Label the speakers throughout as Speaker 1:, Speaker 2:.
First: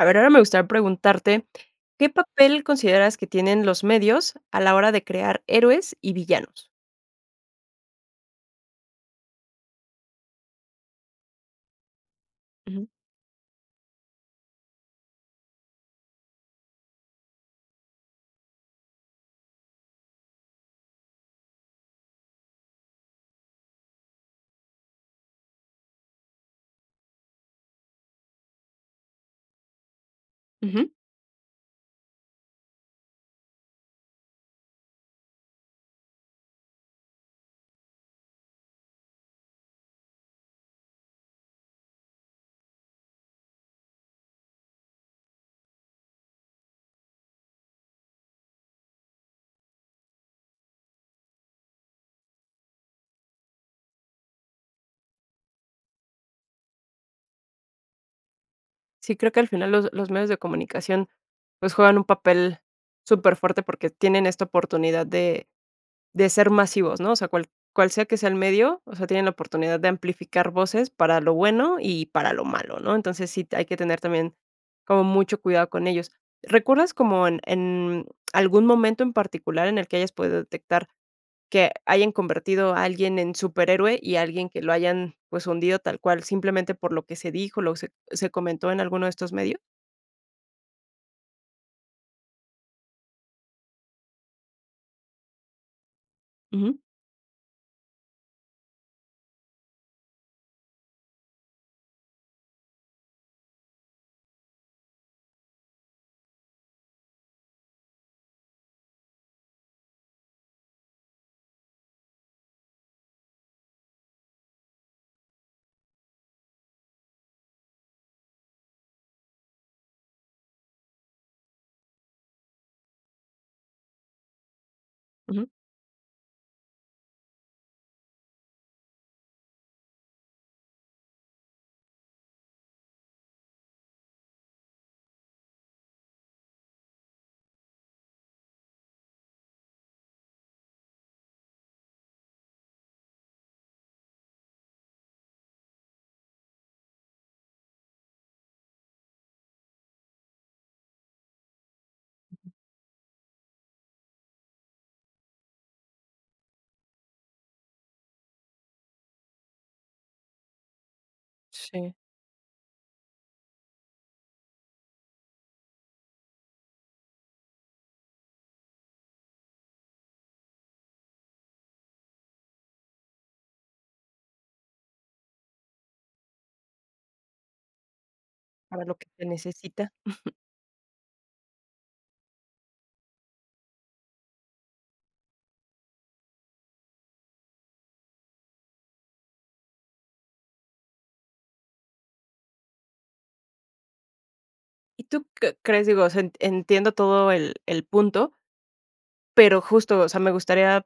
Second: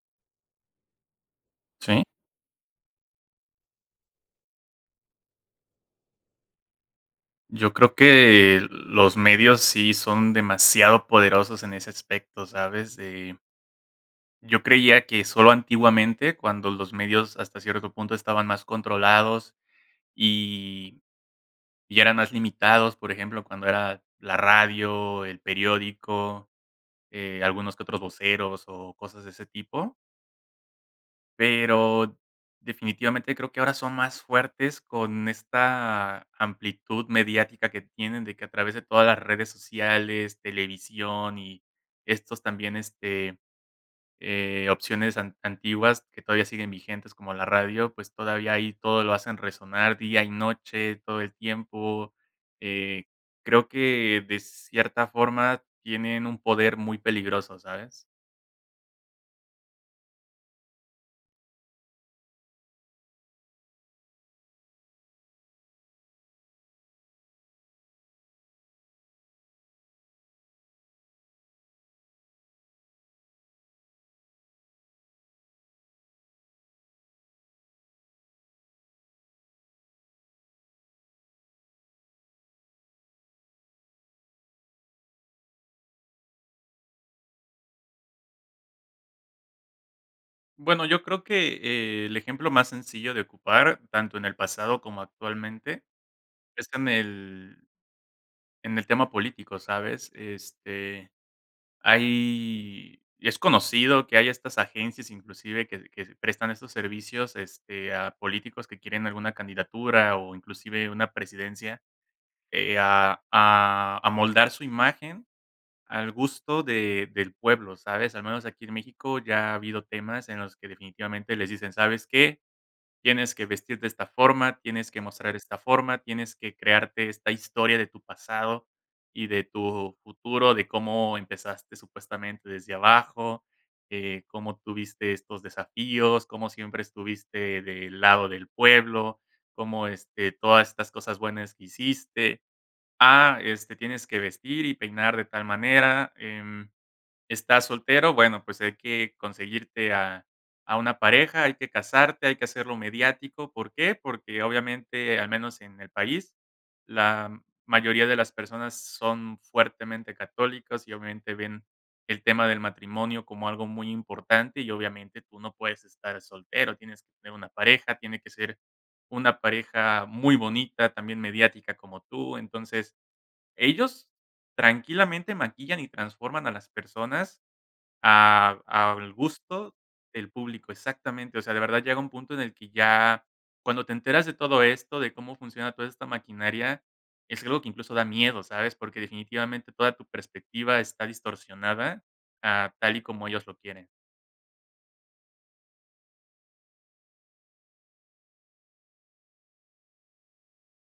Speaker 1: A ver, ahora me gustaría preguntarte,
Speaker 2: Sí.
Speaker 1: ¿qué papel consideras que tienen los medios a la hora de crear héroes y villanos?
Speaker 2: Yo creo que los medios sí son demasiado poderosos en ese aspecto,
Speaker 1: Ujú.
Speaker 2: ¿sabes?, eh Yo creía que solo antiguamente, cuando los medios, hasta cierto punto, estaban más controlados y y eran más limitados, por ejemplo, cuando era la radio, el periódico, eh, algunos que otros voceros o cosas de ese tipo.
Speaker 1: Ujú.
Speaker 2: Pero, definitivamente creo, que ahora son más fuertes con esta amplitud mediática que tienen, de que, a través de todas las redes sociales, televisión y estos también, este, eh, opciones an antiguas que todavía siguen vigentes como la radio, pues todavía ahí todo lo hacen resonar día y noche, todo el tiempo, eh, creo que de cierta forma tienen un poder muy peligroso, ¿sabes?
Speaker 1: Sí, creo que al final los los medios de comunicación, pues, juegan un papel superfuerte porque tienen esta oportunidad de de ser masivos, ¿no? O sea, cual cual sea que sea el medio, o sea, tienen la oportunidad de amplificar voces para lo bueno y para lo malo, ¿no? Entonces sí t hay que tener también como mucho cuidado con ellos. ¿Recuerdas como en en algún momento en particular en el que hayas podido detectar que hayan convertido a alguien en superhéroe? ¿Y alguien que lo hayan, pues, hundido tal cual?, simplemente por lo que se dijo, lo se c se comentó en alguno de estos medios.
Speaker 2: Bueno, yo creo que el ejemplo más sencillo de ocupar, tanto en el pasado como actualmente, es
Speaker 1: Ujú.
Speaker 2: en el en el tema político, ¿sabes? Este, hay es conocido, que hay estas agencias, inclusive, que que prestan estos servicios, este, a políticos que quieren alguna candidatura, o inclusive, una presidencia. Eh, a a amoldar su imagen, al gusto de del pueblo, ¿sabes? Al menos aquí en México, ya ha habido temas, en los que definitivamente, les dicen: "¿Sabes qué? Tienes que vestir de esta forma, tienes que mostrar
Speaker 1: Ujú.
Speaker 2: esta forma. Tienes que crearte esta historia de tu pasado, y de tu futuro. De cómo empezaste, supuestamente, desde abajo. Eh, cómo tuviste estos desafíos. Cómo siempre estuviste del lado del pueblo. Cómo, este, todas estas cosas buenas que hiciste. Ah, este, tienes que vestir y peinar de tal manera. Em. ¿Estás soltero?, bueno, pues hay que conseguirte a a una pareja, hay que casarte. Hay que hacerlo mediático". ¿Por qué? Porque obviamente, al menos en el país, la mayoría de las personas, son fuertemente católicos, y obviamente, ven
Speaker 1: Sí.
Speaker 2: el tema del matrimonio, como algo muy importante. Y obviamente, tú no puedes estar soltero, tienes que tener una pareja. Tiene que ser una pareja muy bonita, también mediática como tú. Entonces, ellos tranquilamente, maquillan y transforman a las personas, a
Speaker 1: Para lo que
Speaker 2: al
Speaker 1: se
Speaker 2: gusto
Speaker 1: necesita.
Speaker 2: del público. Exactamente. O sea, de verdad, llega un punto, en el que ya cuando te enteras de todo esto, de cómo funciona toda esta maquinaria, es algo que incluso, da miedo, ¿sabes? Porque definitivamente, toda tu perspectiva está distorsionada, a tal y como ellos lo quieren.
Speaker 1: ¿Y tú qué crees? Digo, o sea, en entiendo todo el el punto, pero justo, o sea, me gustaría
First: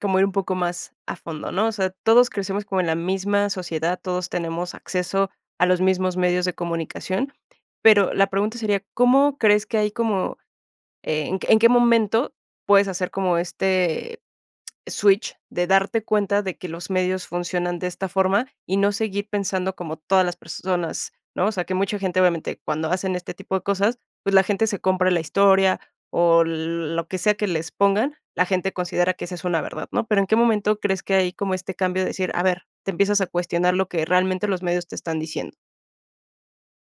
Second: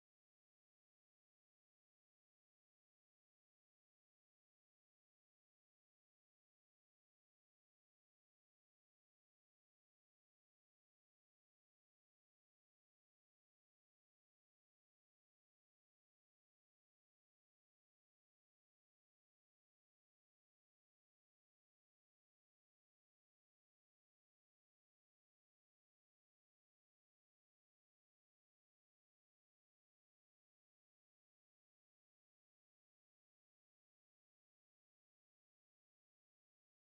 Speaker 1: como ir un poco más a fondo, ¿no? O sea, todos crecemos como en la misma sociedad, todos tenemos acceso a los mismos medios de comunicación. Pero la pregunta sería, ¿Cómo crees que hay como? Eh, en qué en qué momento puedes hacer como este switch de darte cuenta de que los medios funcionan de esta forma y no seguir pensando como todas las personas, ¿no? O sea, que mucha gente, obviamente, cuando hacen este tipo de cosas, pues la gente se compra la historia o lo que sea que les pongan, la gente considera que esa es una verdad, ¿no? Pero, ¿en qué momento crees que hay como este cambio de decir: "A ver", te empiezas a cuestionar lo que realmente los medios te están diciendo?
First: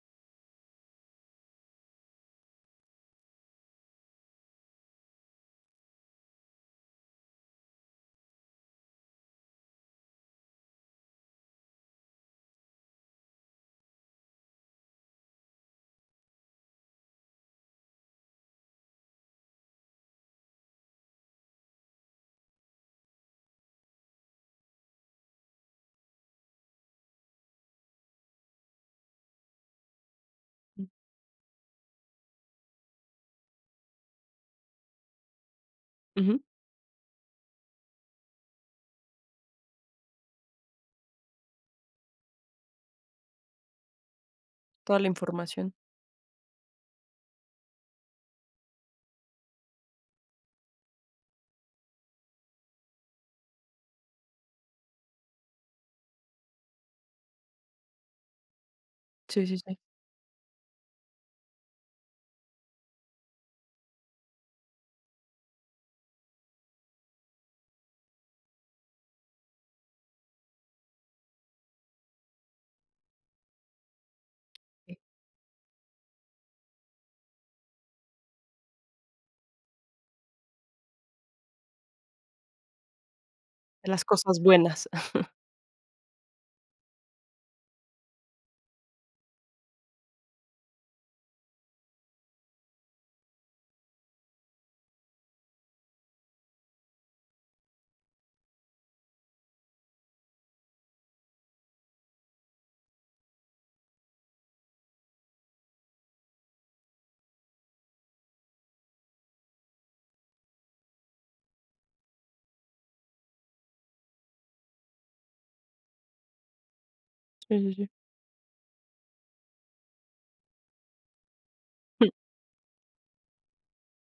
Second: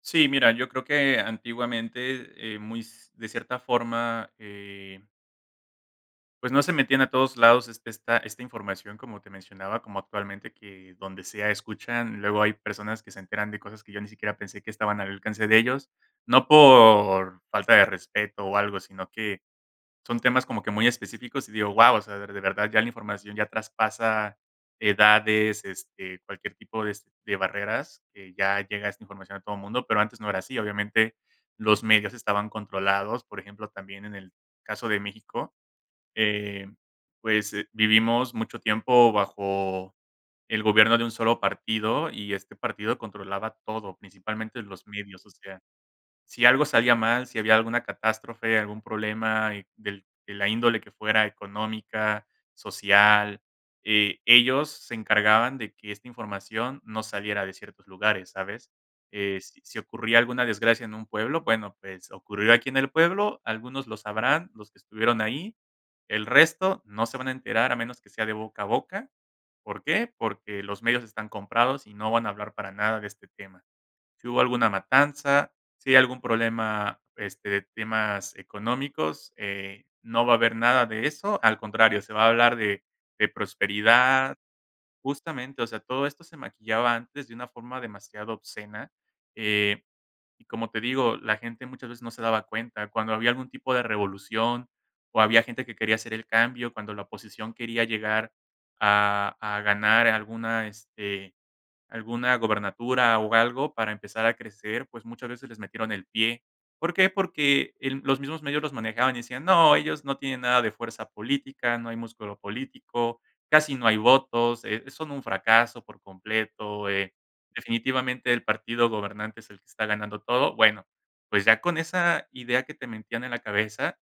Speaker 2: Sí, mira, yo creo que antiguamente, eh, muy s de cierta forma, eh Pues, no se metían a todos lados esta esta información, como te mencionaba, como actualmente que donde sea escuchan, luego hay personas que se enteran de cosas que yo ni siquiera pensé que estaban al alcance de ellos, no por falta de respeto o algo, sino que son temas como que muy específicos y digo: "Guau", o sea, de verdad ya la información ya traspasa edades, este, cualquier tipo es de barreras, que ya llega esta información a todo mundo, pero antes no era así. Obviamente, los medios estaban controlados, por ejemplo, también en el caso de México,
Speaker 1: Ujú.
Speaker 2: eh, pues vivimos mucho tiempo bajo el gobierno de un solo partido y este partido controlaba todo, principalmente los
Speaker 1: Toda la
Speaker 2: medios, o sea,
Speaker 1: información.
Speaker 2: si algo salía mal, si había alguna catástrofe, algún problema del de la índole que fuera económica, social, eh, ellos se encargaban de que esta información no saliera de ciertos lugares, ¿sabes? Eh,
Speaker 1: Sí, sí, sí.
Speaker 2: si ocurría alguna desgracia en un pueblo, bueno, pues ocurrió aquí en el pueblo, algunos lo sabrán, los que estuvieron ahí, el resto no se van a enterar a menos que sea de boca a boca. ¿Por qué? Porque los medios están comprados y no van a hablar para nada de este tema. Si hubo alguna matanza, si hay algún problema, este, de temas económicos, eh, no va a haber nada de eso, al contrario, se va a hablar de de
Speaker 1: De las
Speaker 2: prosperidad,
Speaker 1: cosas buenas.
Speaker 2: justamente, o sea, todo esto se maquillaba antes de una forma demasiado obscena, eh, como te digo, la gente muchas veces no se daba cuenta cuando había algún tipo de revolución o había gente que quería hacer el cambio, cuando la oposición quería llegar a a ganar alguna, este, alguna gubernatura o algo para empezar a crecer, pues muchas veces les metieron el pie. ¿Por qué? Porque los mismos medios los manejaban y decían: "No, ellos no tienen nada de fuerza política, no hay músculo político, casi no hay votos, eh, son un fracaso por completo, eh,
Speaker 1: [unintelligible]
Speaker 2: definitivamente el partido gobernante es el que está ganando todo". Bueno, pues ya con esa idea que te metían en la cabeza,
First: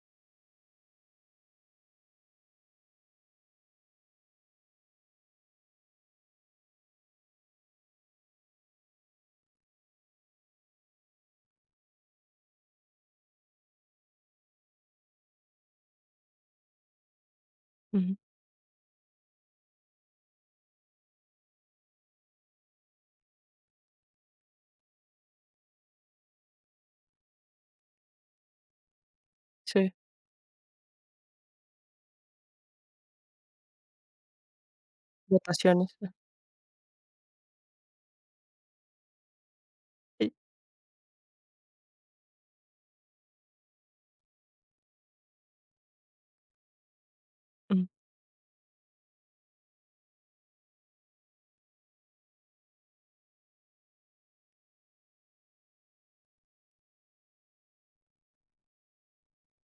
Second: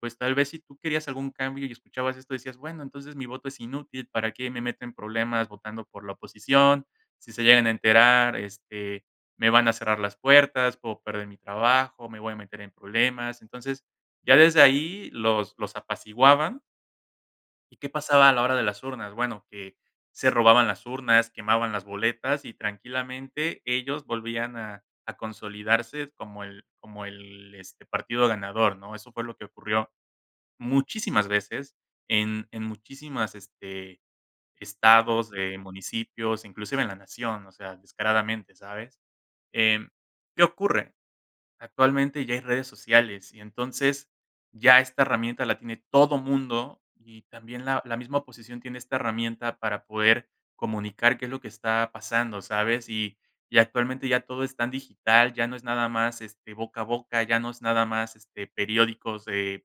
Speaker 2: pues tal vez si tú querías algún cambio y escuchabas esto decías: "Bueno, entonces mi voto es inútil, ¿para qué me meto en problemas votando por la oposición? Si se llegan a enterar, este, me van a cerrar las puertas, puedo perder mi trabajo, me voy a meter en problemas". Entonces ya desde ahí los los apaciguaban ¿Y qué
Speaker 1: Ujú.
Speaker 2: pasaba a la hora de las urnas? Bueno, que se robaban las urnas, quemaban las boletas y tranquilamente ellos volvían a a consolidarse como el como el este, partido ganador, ¿no? Eso fue lo que ocurrió.
Speaker 1: Sí.
Speaker 2: Muchísimas veces en en muchísimos, este, estados
Speaker 1: Te
Speaker 2: de
Speaker 1: apasiona.
Speaker 2: municipios, inclusive en la nación, o sea, descaradamente, ¿sabes? Eh,
Speaker 1: Sí.
Speaker 2: ¿qué ocurre? Actualmente ya hay redes sociales y entonces ya esta herramienta la tiene todo mundo, y también la
Speaker 1: Ujú.
Speaker 2: la misma oposición tiene esta herramienta para poder comunicar qué es lo que está pasando, ¿sabes? Y y actualmente ya todo es tan digital, ya no es nada más, este, boca a boca, ya no es nada más, este, periódicos de,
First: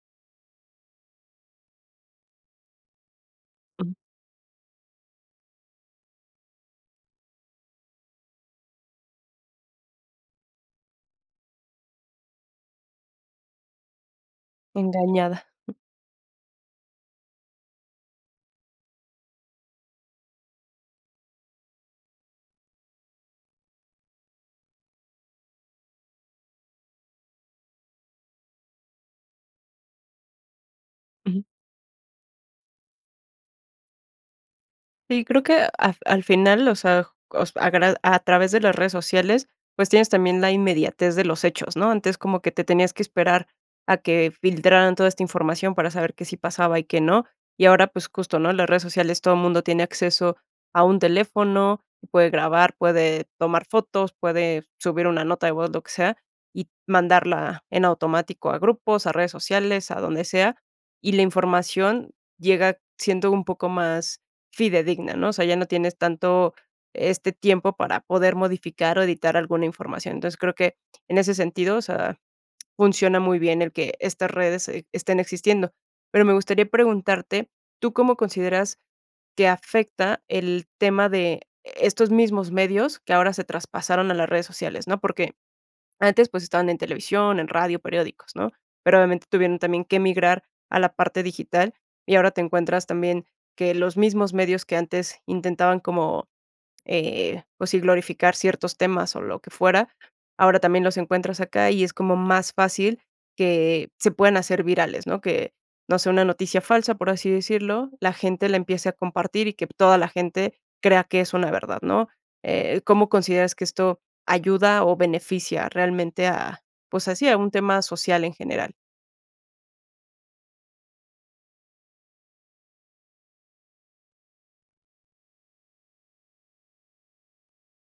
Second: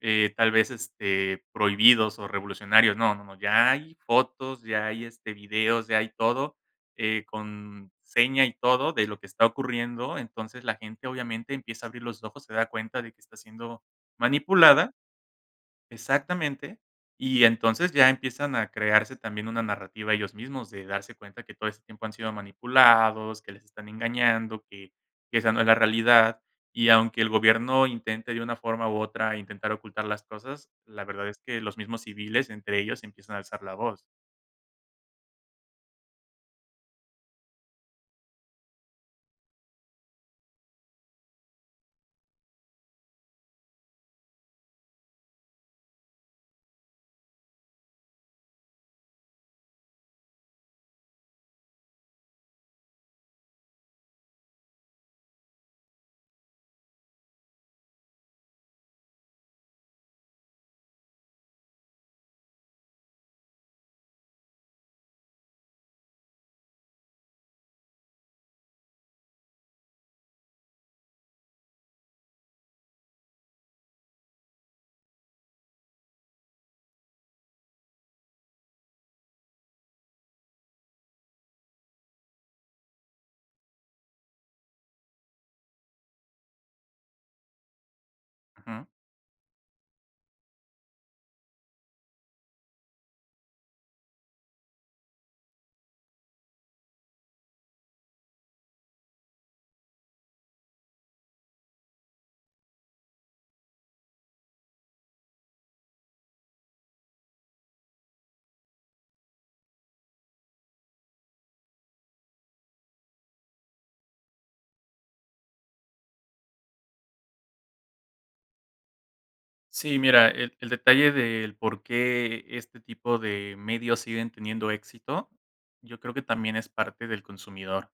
Speaker 2: eh, tal vez, este, prohibidos o revolucionarios, no no no, ya
Speaker 1: Ujú.
Speaker 2: hay fotos, ya hay, este, videos, ya hay todo, eh, con seña y todo de lo que está ocurriendo, entonces la gente, obviamente, empieza a abrir los ojos, se da cuenta de que está siendo manipulada
Speaker 1: Engañada.
Speaker 2: exactamente, y entonces ya empiezan a crearse también una narrativa ellos mismos, de darse cuenta que todo este tiempo han sido manipulados, que les están engañando, que que esa no es la realidad, y aunque el gobierno intente de una forma u otra intentar ocultar las cosas, la verdad es
Speaker 1: Ujú.
Speaker 2: que los mismos civiles, entre ellos, empiezan a alzar la voz.
Speaker 1: Sí, creo que af al final, o sea cos agra a través de las redes sociales, pues tienes también la inmediatez de los hechos, ¿no?, antes como que te tenías que esperar a que filtraran toda esta información para saber que sí pasaba y que no. Y ahora, pues justo, ¿no?, las redes sociales todo mundo tiene acceso a un teléfono, puede grabar, puede tomar fotos, puede subir una nota de voz, lo que sea, y mandarla en automático a grupos, a redes sociales, a donde sea, y la información llega siendo un poco más fidedigna, ¿no?, o sea, ya no tienes tanto este tiempo para poder modificar o editar alguna información, entonces, creo que en ese sentido, o sea, funciona muy bien el que estas redes e estén existiendo. Pero me gustaría preguntarte, ¿tú cómo consideras que afecta el tema de estos mismos medios que ahora se traspasaron a las redes sociales, no?, porque antes, pues, estaban en televisión, en radio, periódicos, ¿no?,
Speaker 2: Ujú.
Speaker 1: pero obviamente tuvieron también que migrar a la parte digital y ahora te encuentras también que los mismos medios que antes intentaban como, eh pues, sí, glorificar ciertos temas o lo que fuera, ahora también los encuentras acá y es como más fácil que se puedan hacer virales, ¿no?, que no sé, una noticia falsa, por así decirlo, la gente la empiece a compartir y que toda la gente crea que es una verdad, ¿no?, eh, ¿cómo consideras que esto ayuda o beneficia realmente a pues así, a un tema social en general?
Speaker 2: Sí, mira, el el detalle del porqué este tipo de medios siguen teniendo éxito, yo creo que también es parte del consumidor.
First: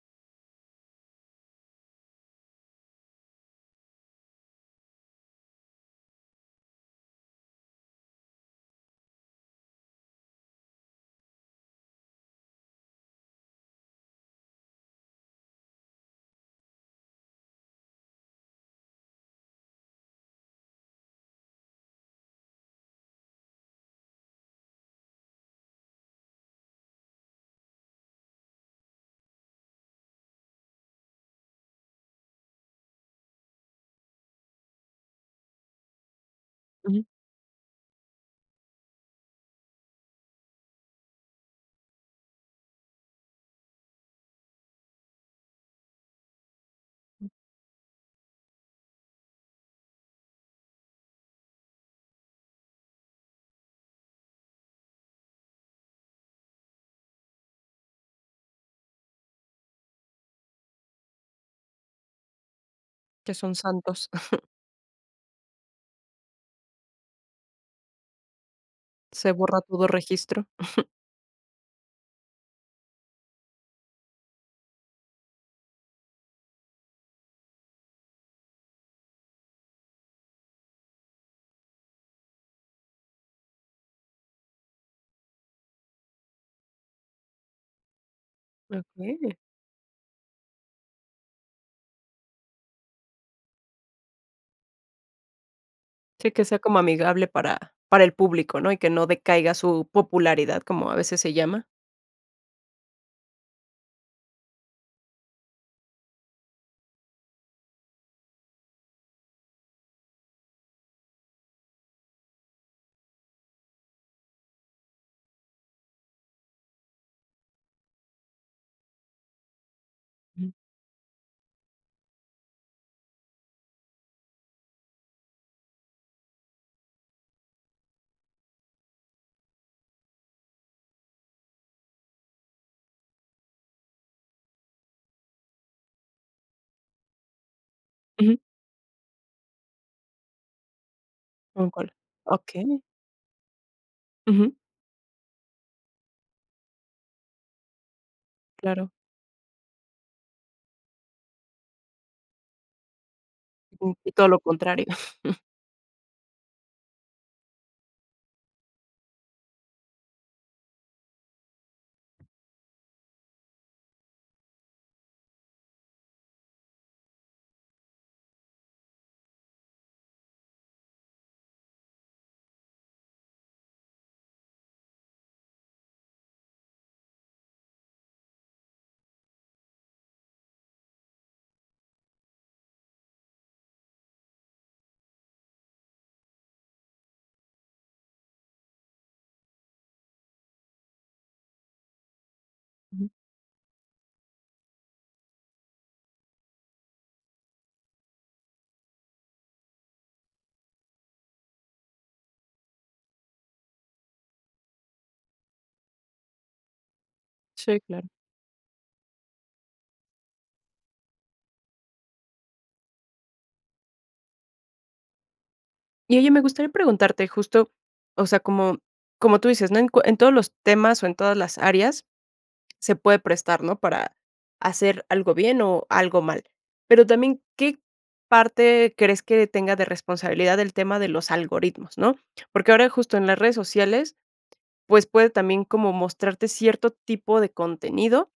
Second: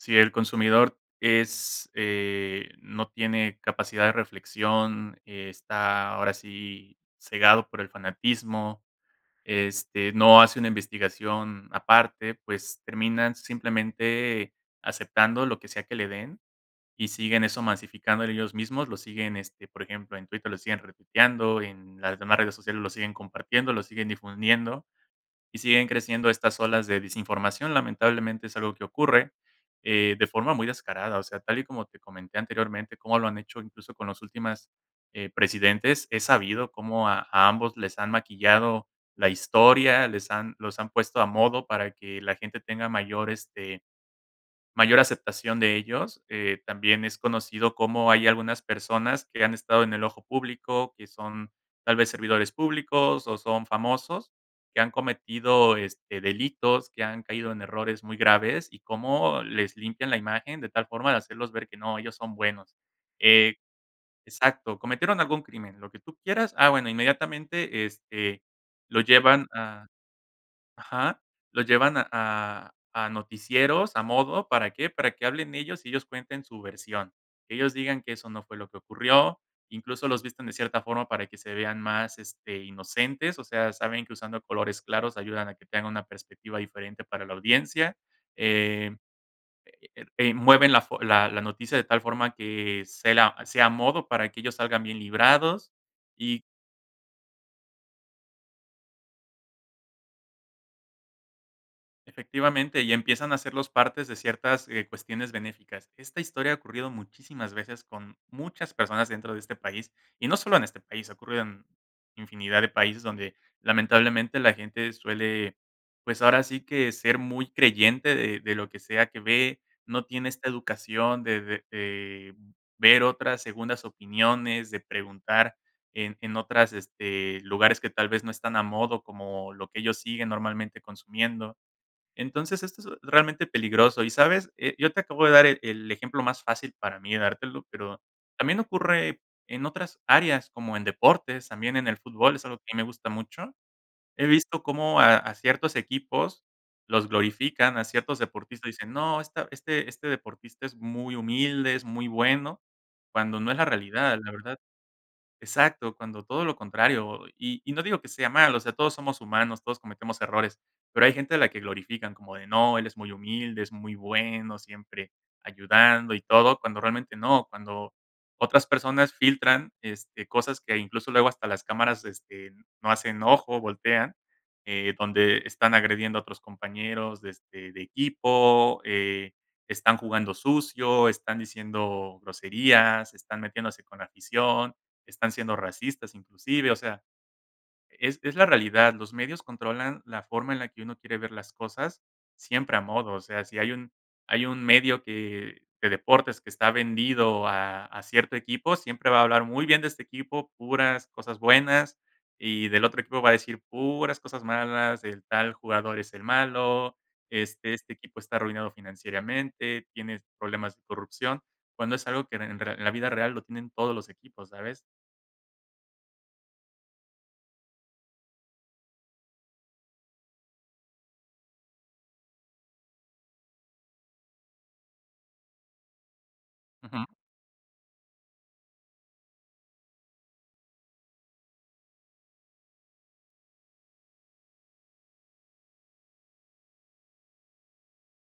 Speaker 2: Si el consumidor es, eh, no tiene capacidad de reflexión, está ahora sí cegado por el fanatismo, este, no hace una investigación aparte, pues terminan simplemente aceptando lo que sea que le den y siguen eso masificándole ellos mismos, lo siguen, este, por ejemplo, en Twitter lo siguen retuiteando, en las demás redes sociales lo siguen compartiendo, lo siguen difundiendo, y siguen creciendo estas olas de desinformación. Lamentablemente es algo que ocurre, eh, de forma muy descarada, o sea, tal y como te comenté anteriormente, como lo han hecho, incluso con los últimos, eh, presidentes, he sabido
Speaker 1: Ujú.
Speaker 2: cómo a a ambos les han maquillado la historia, les han los han puesto a modo para que la gente tenga mayor este mayor aceptación de ellos. Eh, también es conocido cómo hay algunas personas que han estado en el ojo público, que son tal vez servidores públicos o son famosos, que han cometido, este, delitos, que han caído en errores muy graves, y cómo les limpian la imagen de tal forma de hacerlos ver que no, ellos son buenos.
Speaker 1: Que son
Speaker 2: Eh,
Speaker 1: santos.
Speaker 2: exacto, cometieron algún crimen, lo que tú quieras. Ah, bueno, inmediatamente, este, lo
Speaker 1: Se
Speaker 2: llevan
Speaker 1: borra todo
Speaker 2: a
Speaker 1: registro.
Speaker 2: ajá, lo llevan a a noticieros, a modo, ¿para qué? Para que hablen ellos y ellos cuenten su versión, que ellos digan que eso no fue lo que ocurrió, incluso los visten de cierta forma para que se vean más, este, inocentes, o sea, saben que usando colores claros ayudan a que tengan una perspectiva diferente para la audiencia. Eh,
Speaker 1: Okey.
Speaker 2: mueven la fo la la noticia de tal forma que sea a modo para que ellos salgan bien librados
Speaker 1: Sí,
Speaker 2: y
Speaker 1: que sea como amigable para para el público ¿no? Y que no decaiga su popularidad como a veces se llama.
Speaker 2: efectivamente, y empiezan a ser los partes de ciertas, eh, cuestiones benéficas. Esta historia ha ocurrido muchísimas veces con muchas personas dentro de este país, y no solo en este país, ocurrió en infinidad de países donde, lamentablemente, la gente suele, pues ahora sí que ser muy creyente de de lo que sea que ve, no tiene esta educación de de de ver otras segundas opiniones, de preguntar en en otros este, lugares que tal vez no están a modo como lo que ellos siguen normalmente consumiendo. Entonces, esto es realmente peligroso y, ¿sabes? Yo te acabo de dar el el ejemplo más fácil para mí de dártelo, pero
Speaker 1: Ujú.
Speaker 2: también ocurre en otras áreas como en deportes,
Speaker 1: ¿En
Speaker 2: también en
Speaker 1: cuál?
Speaker 2: el fútbol, es algo que
Speaker 1: Okey.
Speaker 2: me gusta mucho. He
Speaker 1: Ujú.
Speaker 2: visto cómo a a ciertos equipos los glorifican, a ciertos deportistas
Speaker 1: Claro.
Speaker 2: dicen: "No, este este deportista es muy humilde, es muy bueno", cuando no es la
Speaker 1: Un
Speaker 2: realidad,
Speaker 1: poquito a
Speaker 2: la
Speaker 1: lo
Speaker 2: verdad,
Speaker 1: contrario.
Speaker 2: exacto, cuando todo lo contrario y y no digo que sea malo, o sea, todos somos humanos, todos cometemos errores, pero hay gente a la que glorifican como de: "No, él es muy humilde, es muy bueno, siempre ayudando y todo", cuando realmente no, cuando otras personas filtran, este, cosas que incluso luego hasta las cámaras, este, no hacen ojo, voltean, eh, donde están agrediendo a otros compañeros de, este, de equipo, eh, están jugando sucio, están diciendo groserías, están metiéndose con la afición, están siendo racistas inclusive, o sea, es es la realidad, los medios controlan la forma en la que uno quiere ver las cosas siempre a
Speaker 1: Ujú.
Speaker 2: modo, o sea, si hay un hay un medio de deportes que está vendido a a cierto equipo, siempre va a hablar muy bien de este equipo, puras cosas buenas, y del otro equipo va a decir puras cosas malas, el tal jugador es el malo, este
Speaker 1: Sí,
Speaker 2: este
Speaker 1: claro.
Speaker 2: equipo está arruinado financieramente, tiene problemas de corrupción, cuando es algo que en la vida real lo tienen todos los equipos, ¿sabes?
Speaker 1: Y oye, me gustaría preguntarte justo o sea, como como tú dices, ¿no?, en cu en todos los temas o en todas las áreas se puede prestar, ¿no?, para hacer algo bien o algo mal.
Speaker 2: Ujú.
Speaker 1: Pero también, ¿qué parte crees que tenga de responsabilidad el tema de los algoritmos, no?, porque ahora justo en las redes sociales, pues puede también como mostrarte cierto tipo de contenido,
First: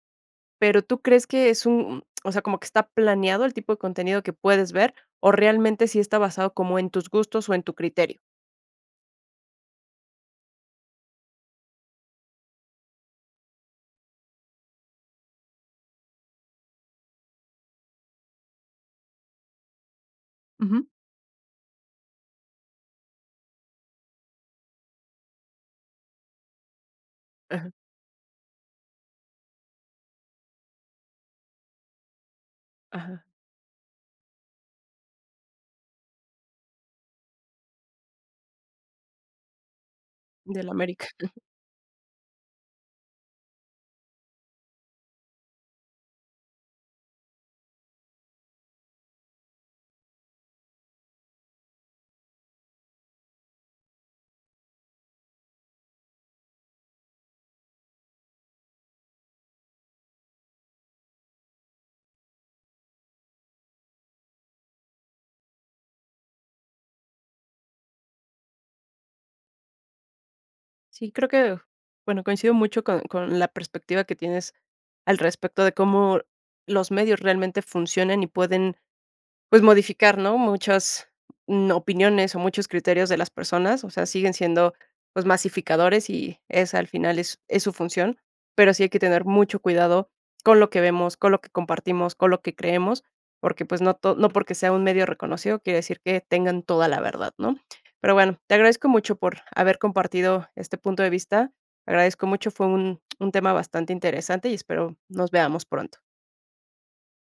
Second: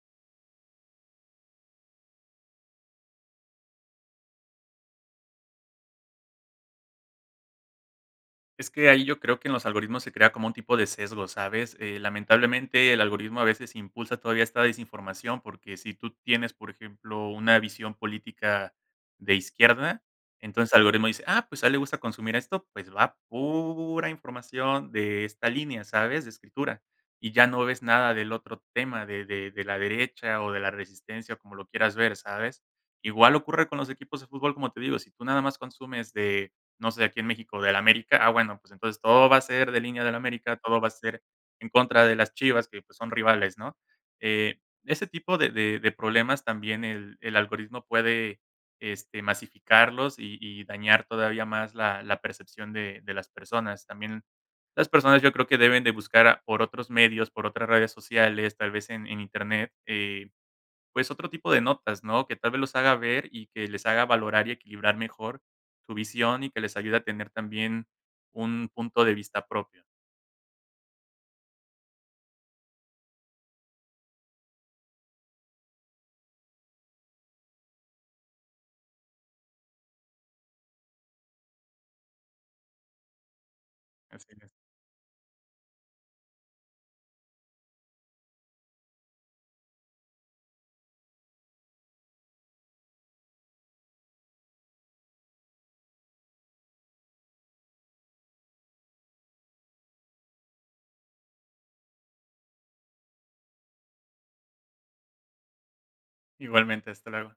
Speaker 1: pero, ¿tú crees que es u un o sea, como que está planeado el tipo de contenido que puedes ver? ¿O realmente sí está basado como en tus gustos o en tu criterio?
Speaker 2: Es que ahí yo creo que en los algoritmos se crea como un tipo de sesgo, ¿sabes?, eh, lamentablemente, el algoritmo a veces impulsa todavía esta desinformación, porque si tú tienes, por ejemplo, una visión política de izquierda, entonces
Speaker 1: Ujú.
Speaker 2: algoritmo dice: "Ah, pues, a él le gusta consumir esto, pues va", pura información de esta línea, ¿sabes?, de escritura, y ya no
Speaker 1: Ajá.
Speaker 2: ves nada del otro tema de de de la derecha o de la resistencia, o como lo quieras ver, ¿sabes?,
Speaker 1: Ajá.
Speaker 2: igual ocurre con los equipos de fútbol, como te digo, si tú nada más consumes de no sé, aquí en México, del América, ah, bueno, pues entonces todo va a ser de línea del América,
Speaker 1: Del
Speaker 2: todo va a
Speaker 1: América.
Speaker 2: ser en contra de las Chivas que, pues, son rivales, ¿no?, eh, ese tipo de de de problemas también el el algoritmo puede, este, masificarlos y y dañar todavía más la la percepción de de las personas. También, las personas yo creo que deben de buscar por otros medios, por otras redes sociales, tal vez en en Internet, eh, pues otro tipo de notas, ¿no?, que tal vez los haga ver y que les haga valorar y equilibrar mejor su visión, y que les ayude a tener también un punto de vista propio.
Speaker 1: Sí, creo que bueno, coincido mucho con con la perspectiva que tienes al respecto de cómo los medios realmente funcionan y pueden pues, modificar, ¿no?, muchas n opiniones o muchos criterios de las personas, o sea,
Speaker 2: Así,
Speaker 1: siguen
Speaker 2: es.
Speaker 1: siendo, pues, masificadores y esa, al final, es es su función. Pero sí hay que tener mucho cuidado con lo que vemos, con lo que compartimos, con lo que creemos, porque, pues, no to no porque sea un medio reconocido quiere decir que tengan toda la verdad, ¿no?, pero bueno, te agradezco mucho por haber compartido este punto de vista. Agradezco mucho, fue un un tema bastante interesante y espero nos veamos pronto.
Speaker 2: Igualmente, hasta luego.